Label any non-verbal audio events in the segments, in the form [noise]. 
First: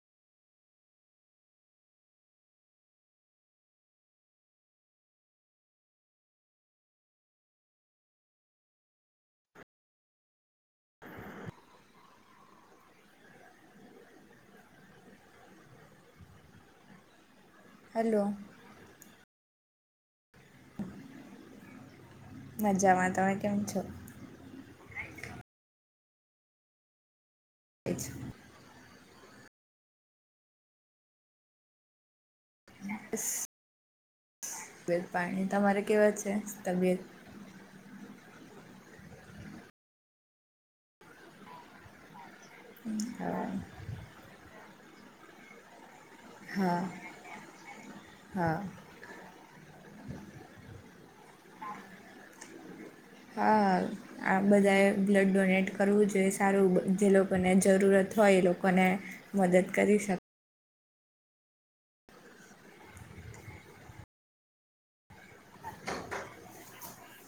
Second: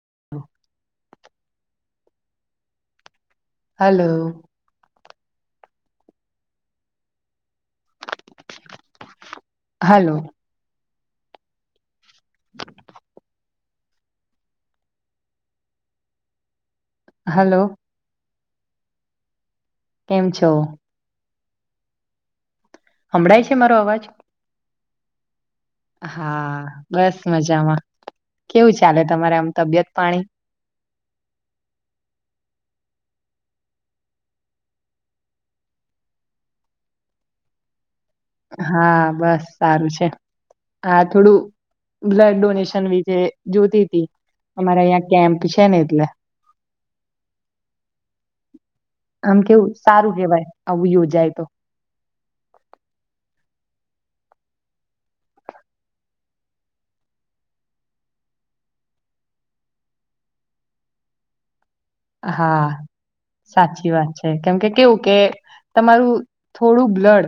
[inaudible] Hello. Hello. Hello hello. કેમ છો. મજામાં તમે હમળાય છે કેમ મારો છો. અવાજ હા બસ મજામાં એ જ. કેવું છે. ચાલે તમારે આમ તબિયત પાણી બસ. તબિત પાણી તમારે કેવા છે તબિયત. હા બસ સારું છે હા થોડું બ્લડ. હા જોતી તી અમારા અં કેમ્પ છે ને એટલે. હા હા આમ કેવું સારું કેહેવાય આવું યોજાય તો. આ બધાએ બ્લડ ડોનેટ કરવું જોઈએ સારું જે લોકોને જરૂરત હોય એ લોકો લોકોને મદદ કરી શક હા સાચી વાત છે કેમ કે કેવું કે તમારું થોડું બ્લડ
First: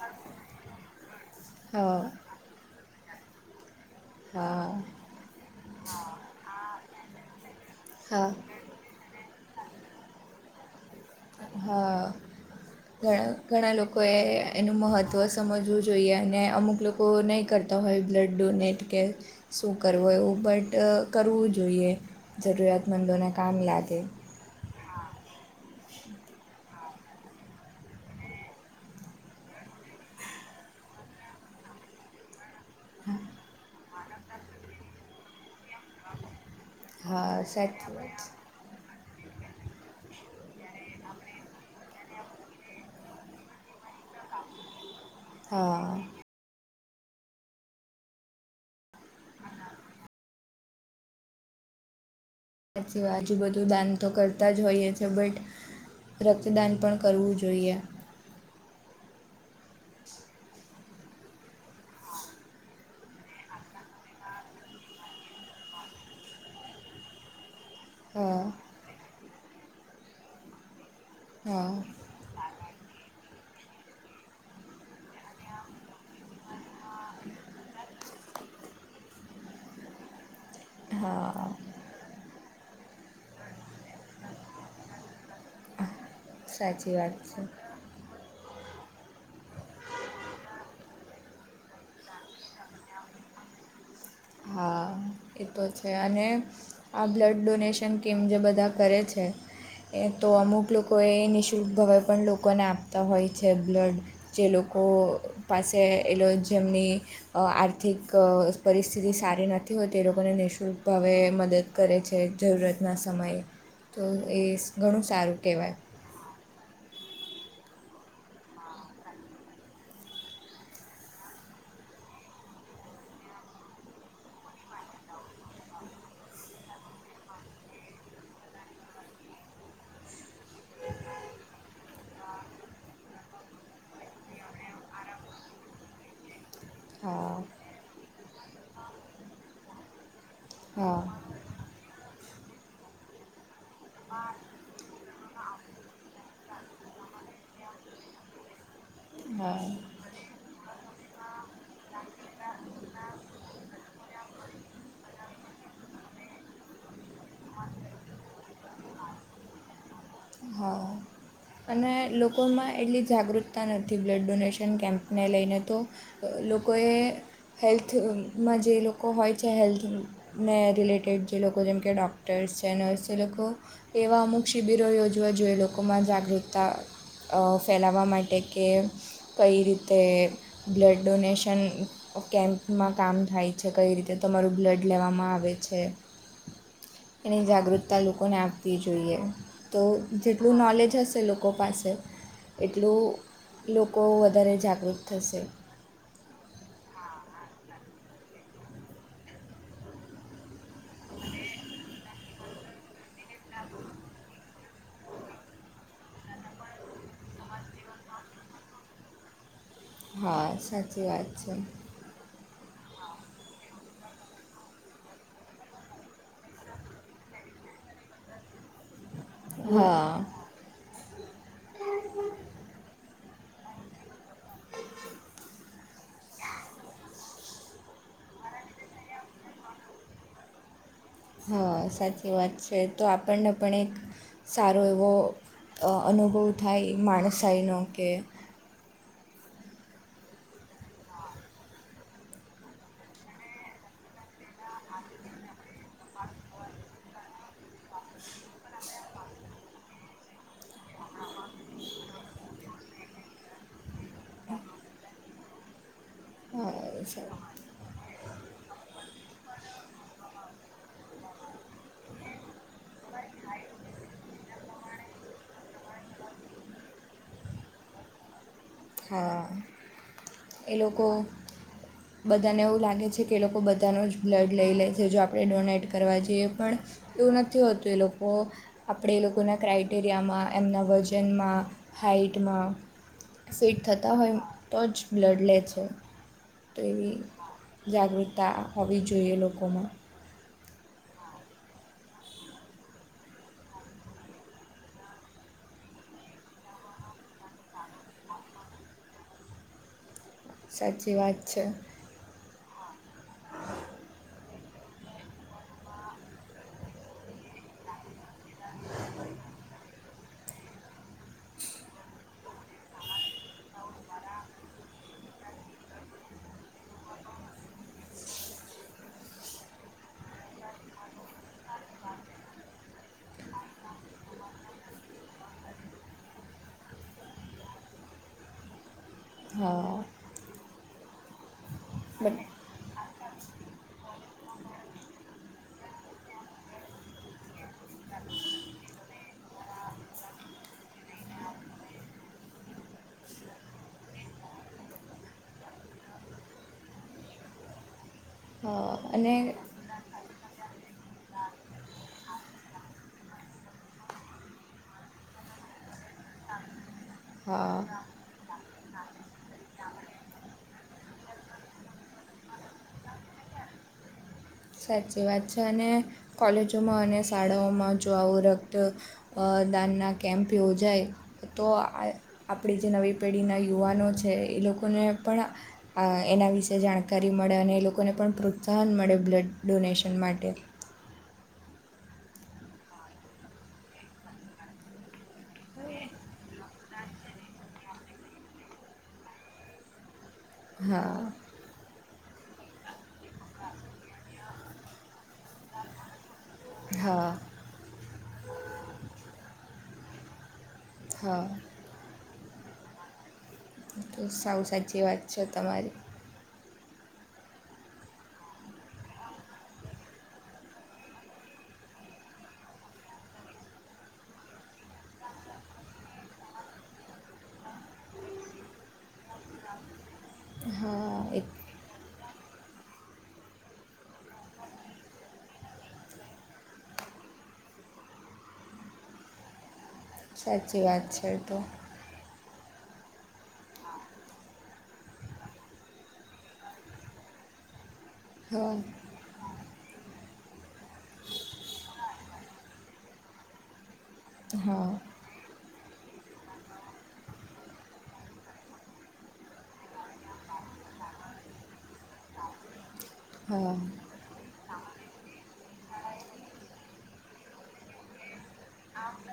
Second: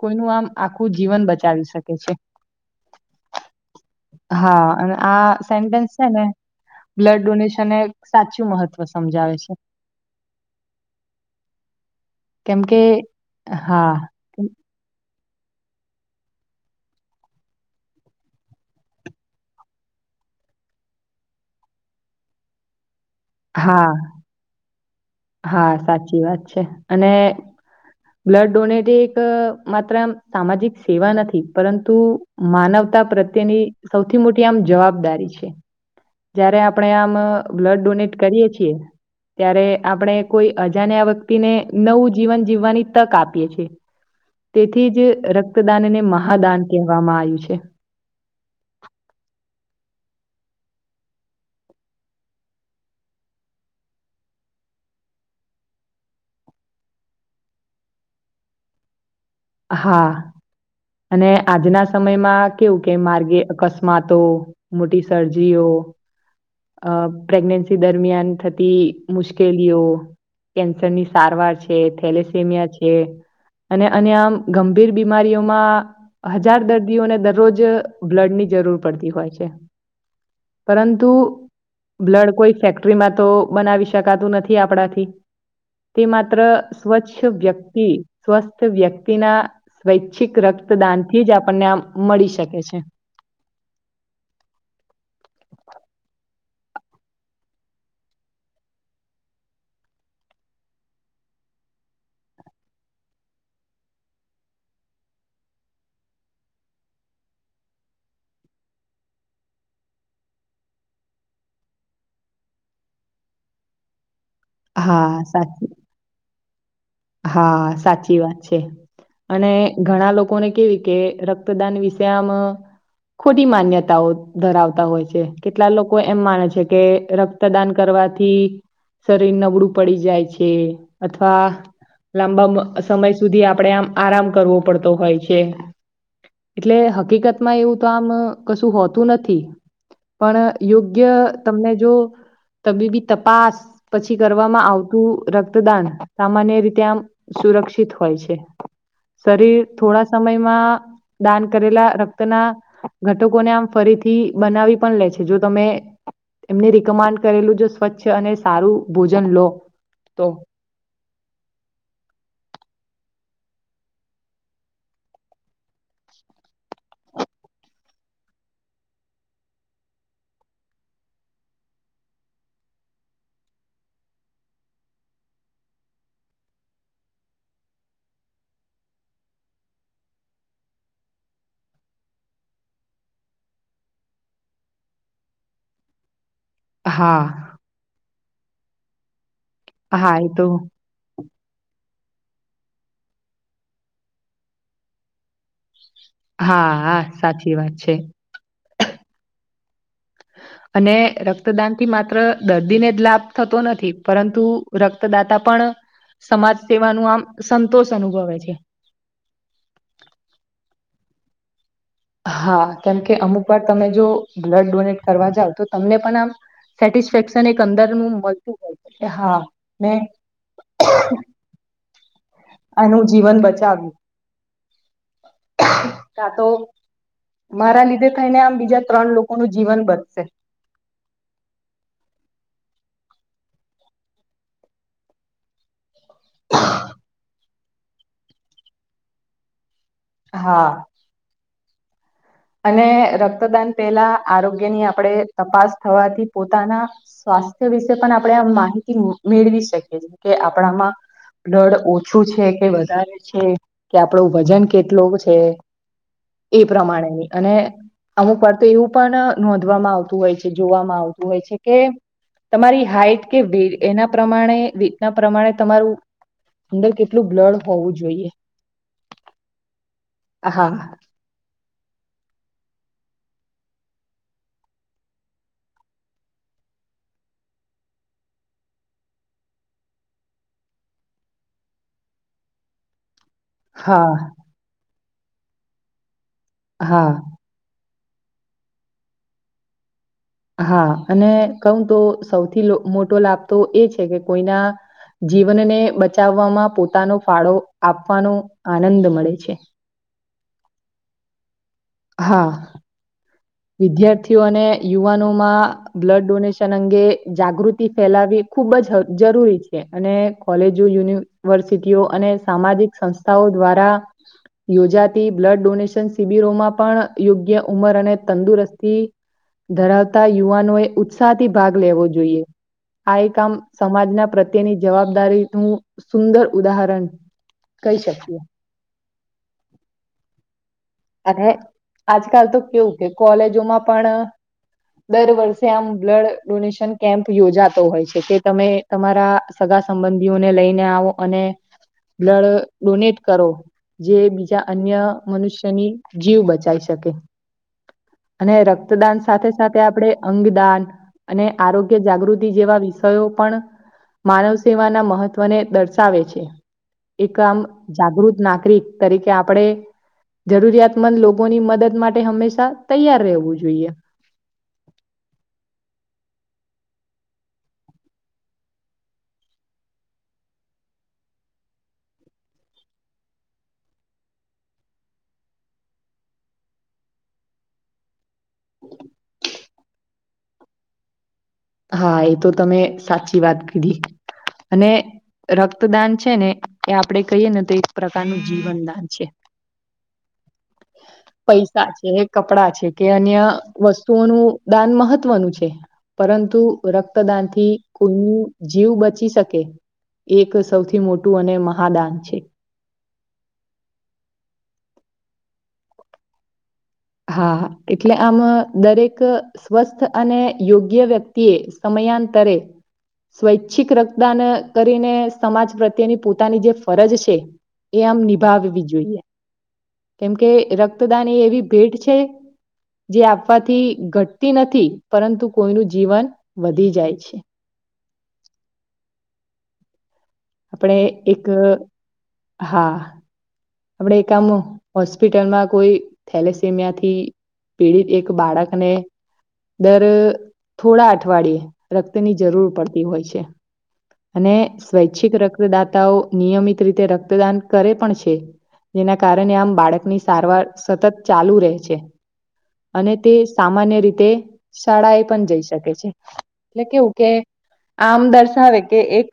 કોઈનું આમ આખું જીવન બચાવી શકે હા છે. હા અને આ સેન્ટેન્સ છે ને બ્લડ ડોનેશન એ હા સાચું મહત્વ. સમજાવે છે હા કેમ કે. ઘણા ઘણા હા લોકો એ એનું મહત્વ. સમજવું જોઈએ અને અમુક લોકો નહીં કરતા હોય બ્લડ ડોનેટ કે શું કરવું એવું. બટ કરવું જોઈએ જરૂરિયાતમંદોને કામ હા લાગે. હા સાચી વાત છે અને બ્લડ ડોનેટ એક માત્ર સામાજિક સેવા નથી પરંતુ માનવ પ્રત્યેની સૌથી મોટી આમ જવાબદારી છે જ્યારે. આપણે આમ હા બ્લડ સાચી ડોનેટ વાત કરીએ છીએ ત્યારે આપણે કોઈ અજાને આ વ્યક્તિને નવું જીવન જીવવાની તક આપીએ છી. તેથી જ હા રક્તદાનને મહાદાન કહેવામાં આવ્યું છે. સા સીવા આજુબધુ દાન તો કરતા જ હોઈએ છેએ બટ રક્તદાન પણ કરવું જોઈએ. [inaudible] હા અને આજના સમયમાં કેવું કે માર્ગે અકસ્માતો મોટી સરજીઓ. [inaudible] અ પ્રેગ્નેન્સી દરમિયાન હા થતી મુશ્કેલીઓ કેન્સરની સારવાર હા છે થેલેસેમિયા છે. અને અ આમ ગંભીર બીમારીઓમાં હજાર દર્દીઓને દરરોજ બ્લડ ની જરૂર પડતી હોય છે. પરંતુ હા બ્લડ કોઈ ફેક્ટરીમાં તો બનાવી શ શકાતું નથી આપણાથી તે માત્ર સાચી વાત સ્વચ્છ છે વ્યક્તિ સ્વ સવસત વ્યક્તિના સ્વૈચ્છિક રક્તદાન થી જ આપણને આમ મળી શકે છે [unintelligible] હા. એ તો છે અને આ બ્લડ ડોનેશન કેમ જે બધા કરે છે. એ તો અમુક લોકો એ નિઃશુલ્ક ભવાઈ પણ લોકોને આપતા હોય છે બ્લડ જે લોકો લોકો પાસે એ જેમની આર્થિક પરિસ્ સથિતધિ સારી નથી હોય તે એ લોકોને નિઃશુલ્ક ભાવે મદદ કરે છે જરૂરતના સમયે. તો એ ઘણું હા સારું સાચી કહેવાય હા સાચી વાત છે. અને ઘણા લોકોને કેવી કે રક્તદાન વિશે આમ ખોટી માન્યતાઓ ધરાવતા હોય છે કેટલા લોકો એમ માને છે કે રક્તદાન કરવા થી શરીર નબળું પડી જાય છે અથવા લાંબા સમય સુધી આપણેે આમ આરામ કરવો પડતો હોય છે. એટલે હકીકત હા માં એવું તો આમ કશું હોતું નથી. પણ હા યોગ્ય તમને જો તબીબી તપાસ પછી કરવામાં આવતું રક્તદાન સામાન્ય રીતે ત્યાં સુરક્ષિત હોય છે. શરીર હા થોડા સમયમાં દાન કરેલા રક્તના ઘટકોને આમ ફરી થી બનાવી પણ લે છે જો તમે એમને રિકમાન્ડ કરેલું જો સ્વચ્છ અને સારું ભોજન લો તો હા. અને લોકોમાં એટલી જાગૃતતા નથી બ્લડ ડોનેશન કેમ્પને લઈને તો. લોકોએ હેલ્થમાં જે લોકો હોય છે, હેલ્થને રિલેટેડ જે લોકો જેમ કે ડૉક્ટર્સ સ છે નર્સ લોકો એવા અમુક શિબિરો યોજવા જોઈએ લોકોમાં જાગૃતતા ફેલાવવા માટે કે કઈ રીતે બ્લડ ડોનેશન કેમ્પમાં કામ થાય છે, કઈ રીતે તમારું બ્લડ લેવામાં આવે છે. હા એની જાગૃતતા લોકોને આપવી જોઈએ, તો હા એ તો જેટલું નોલેજ હશે લોકો લોકો પાસે એટલું લોકો વધારે જાગૃત થશે. હા હા સાચી વાત છે. હ. અને રક્તદાન થી માત્ર દર્દીને જ લાભ થતો નથી, પરંતુ રક્તદાતા પણ સમાજ સેવા નું આમ સંતોષ અનુભવે છે. હા સાચી વાત છે. હા કેમ કે અમુક વાર તમે જો બ્લડ ડોનેટ કરવા જાવ તો તમને પણ આમ સેટિસ્ફેક્શન એક અંદરનું હા મે હા આનું જીવન બચાવ્યું કા તો મારા લીધે થઈને આમ બીજા ત્રણ લોકો નું જીવન બચશે. હા સાચી વાત છે તો આપણને પણ એક સારો એવો અનુભવ થાય માણસાઈનો કે હા. અને રક્તદાન પેલા આરોગ્યની આપણેે તપાસ થવાથી પોતાના સ્વા સ્થ્ય વિશે પણ આપણે આ માહિતી મેળવી શકીએ, જે કે આપણામાં દળ ઓછું છે કે વધારે છે, કે આપણો વજન કેટલો છે. એ હા પ્રમાણે સા અમુક વાર એવું પણ નોંધવામાં આવતું હોય છે, જોવામાં આવતું હોય છે કે તમારી હાઈટ કે વેટ એના પ્રમાણે વેટના પ્રમાણે તમારું અંદર કેટલું બ્લડ હોવું જોઈએ. હા હા એ લોકો બધાને એવું લાગે છે કે એ લોકો બધાનો જ બ્લડ લઈ લે છે, જો આપણે ડોનેટ કરવા જઈએ પણ એવું નથી હોતું એ લોકો આપણે એ લોકોના ક્રાઈટેરિયામાં, એમના વજનમાં હે હાઈટમાં [inaudible] ફિટ હા થતા હોય તો જ બ્લડ લે છે, તો હા એવી જાગૃતતા હોવી જોઈએ લોકોમાં. હા, અને કઉ તો સૌથી મોટો લાભ તો એ છે કે કોઈના જીવનને બચાવવામાં પોતાનો ફાળો આપવાનો આનંદ મળે છે. સાચી વાત છે. હા. વિદ્યાર્થીઓ અને યુવાનોમાં બ્લડ ડોનેશન અંગે જાગૃતિ ફેલાવી ખૂબ જ જરૂરી છે. અને કોલેજો, યુનિવર્સિટીઓ અને સામાજિક સંસ્થાઓ દ્વારા યોજાતી બ્લડ ડોનેશન શિબિરોમાં પણ યોગ્ય ઉંમર અને તંદુરસ્તી ધરાવતા યુવાનોએ ઉત્સાહથી ભાગ લેવો જોઈએ. આ [unintelligible] સમાજના પ્રત્યેની જવાબદારીનું સુંદર ઉદાહરણ કઈ શકીએ. હા. અને આજકાલ બટ તો કેવું કે કોલેજોમાં પણ દર વર્ષે આમ બ્લડ ડોનેશન કેમ્પ યોજાતો હોય છે કે તમે તમારા સ સંબંધીઓને લઈને આવો અને બ્લડ ડોનેટ કરો. જે બીજા અન્ય મનુષ્યની જીવ બચાવી શકે. અને રક્તદાન અને સાથે સાથે આપડે અંગદાન અને આરોગ્ય જાગૃતિ જેવા વિષયો પણ માનવ સેવાના મહત્વને દર્શાવે છે. એક આમ હા જાગૃત નાગરિક તરીકે આપણે જરૂરિયાતમંદ લોકોની મદદ માટે હંમેશા તૈયાર રહેવું જોઈએ. સાચી વાત છે. અને કોલેજોમાં અને શાળાઓમાં જો આવું રક્ત મતદાનના કેમ્પ યોજાય તો આપણી જે નવી પેઢીના યુવાનો છે એ લોકોને પણ ના વિશે જાણકારી મળે અને એ લોકોને પણ પ્રોત્સાહન મળે બ્લડ ડોનેશન માટે. હા એ તો તમે સાચી વાત કીધી. અને રક્તદાન છે ને એ આપણેે કહીએ ને તો એક પ્રકારનું જીવનદાન છે. [inaudible] હા. પૈસા છે, કપડા છે, કે અન્ય વસ્તુઓનું દાન મહત્વનું છે. પરંતુ હા રક્તદાનથી નું જીવ બચી શકે. એક સૌથી મોટું હા અને મહાદાન છે. તો સાવું સાચી વાત છે તમારી. હા હા એટલે આમ દરેક સ્વસ્થ અને યોગ્ય વ્યક્તિ એ સમય તારે સ્વૈચ્છિક રક્તદાન કરીને સમાજ પ્રત્યેની પોતાની જે ફરજ છે એ આમ નિભાવવી જોઈએ. કેમકે રક્તદાન એ એવી ભેટ છે જે આપવાથી ઘટતી નથી પરંતુ કોઈનું જીવન વધી જાય છે. [inaudible] સાચી આપણે વાત છે એ એક તો હા. આપણે એક હોસ્પિટલમાં કોઈ થેલેસેમિયા થી પીડિત એક એક હા બાળકને દર થોડા અઠવાડિયે રક્તની જરૂર પડતી હોય છે. અને હા સ્વૈચ્છિક રક્તદાતાઓ નિયમિત રીતે રક્તદાન કરે પણ છે જેના કારણે આમ બાળકની સારવાર સતત ચાલુ રહે છે અને તે હા સામાન્ય રીતે શાળા એ પણ જઈ શકે છે એટલે કેવું કે આમ દર્શાવે કે એક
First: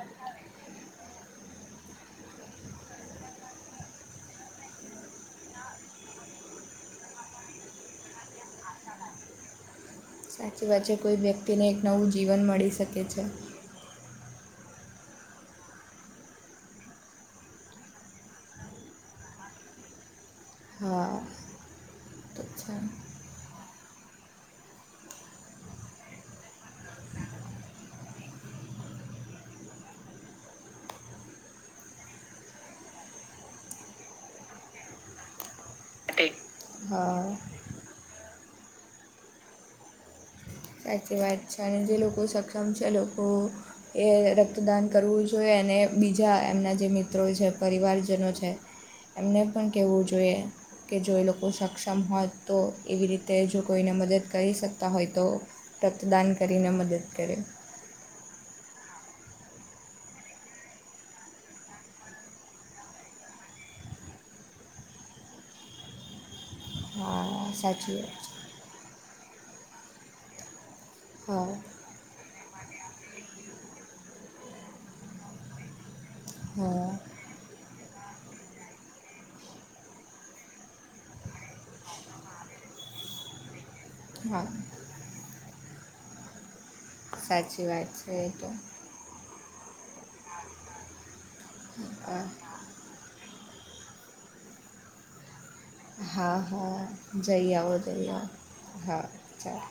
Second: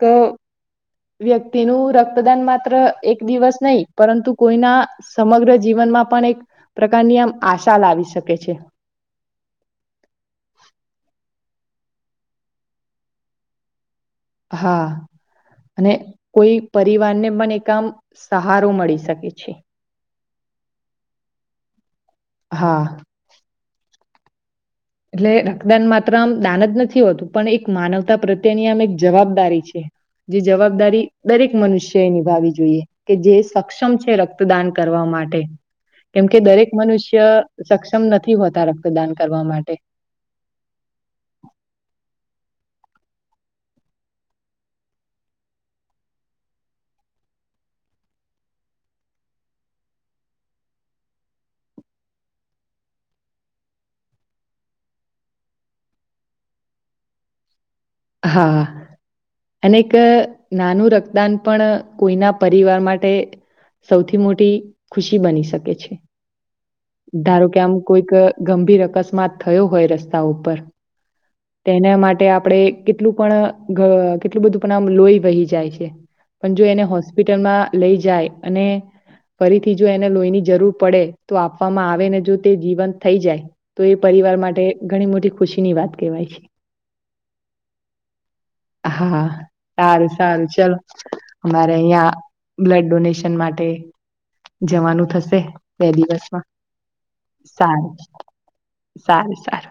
વ્યક્તિનું રક્તદાન માત્ર એક દિવસ નહી પરંતુ કોઈના સમગ્ર જીવન પણ એક પ્રકારની આમ આશા લાવી શકે છે સાચી વાત છે કોઈ વ્યક્તિને એક નવું જીવન મળી શકે છે હા અને કોઈ પરિવારને પણ એક આમ સહારો મળી શકે છે હા તો છે હા એટલે રક્તદાન માત્ર આમ દાન જ નથી હોતું પણ એક માનવતા પ્રત્યેની આમ એક જવાબદારી છે જે જવાબદારી દરેક મનુષ્ય એ નિભાવી જોઈએ કે જે સક્ષમ છે રક્તદાન કરવામાં માટે કેમકે દરેક મનુષ્ય હા સક્ષમ નથી હોતા રક્તદાન કરવા માટે સાચી વાત છે અને જે લોકો સક્ષમ છે એ લોકો એ રક્તદાન કરવું જોઈએ અને બીજા એમના જે મિત્રો છે પરિવારજનો છે એમને પણ કેહેવું જોઈએ કે જો એ લોકો સક્ષમ હોત તો એવી રીતે જો કોઈને મદદ કરી શકતા હોય તો રક્તદાન કરીને મદદ કરે હા અને એક નાનું રક્તદાન પણ કોઈના પરિવાર માટે સૌથી મોટી ખુશી બની શકે છે ધારો હા કે આમ સાચી વાત છે કોઈક ગંભીર અકસ્માત થયો હોય રસ્તા ઉપર હા તેના માટે આપડે કેટલું પણ કેટલું બધું પણમ લોહી વહી જાય છે પણ જો એને હા હોસ્પિટલમાં. લઈ જાય અને. ફરીથી જો એને લોહીની જરૂર પડે તો આપવામાં આવે ને જો તે જીવંત થઈ જાય. તો એ પરિવાર હા માટે ઘણી મોટી ખુશી ની વાત કહેવાય છે. સાચી વાત છે એ તો. હા સારું સારું ચાલ હરે યા હા બ્લડ ડોનેશન. માટે જવાનું થશે. બે હા દિવસમાં હા જઈ આવ સારું જઈ આવો હા સારું સારું ચાલો.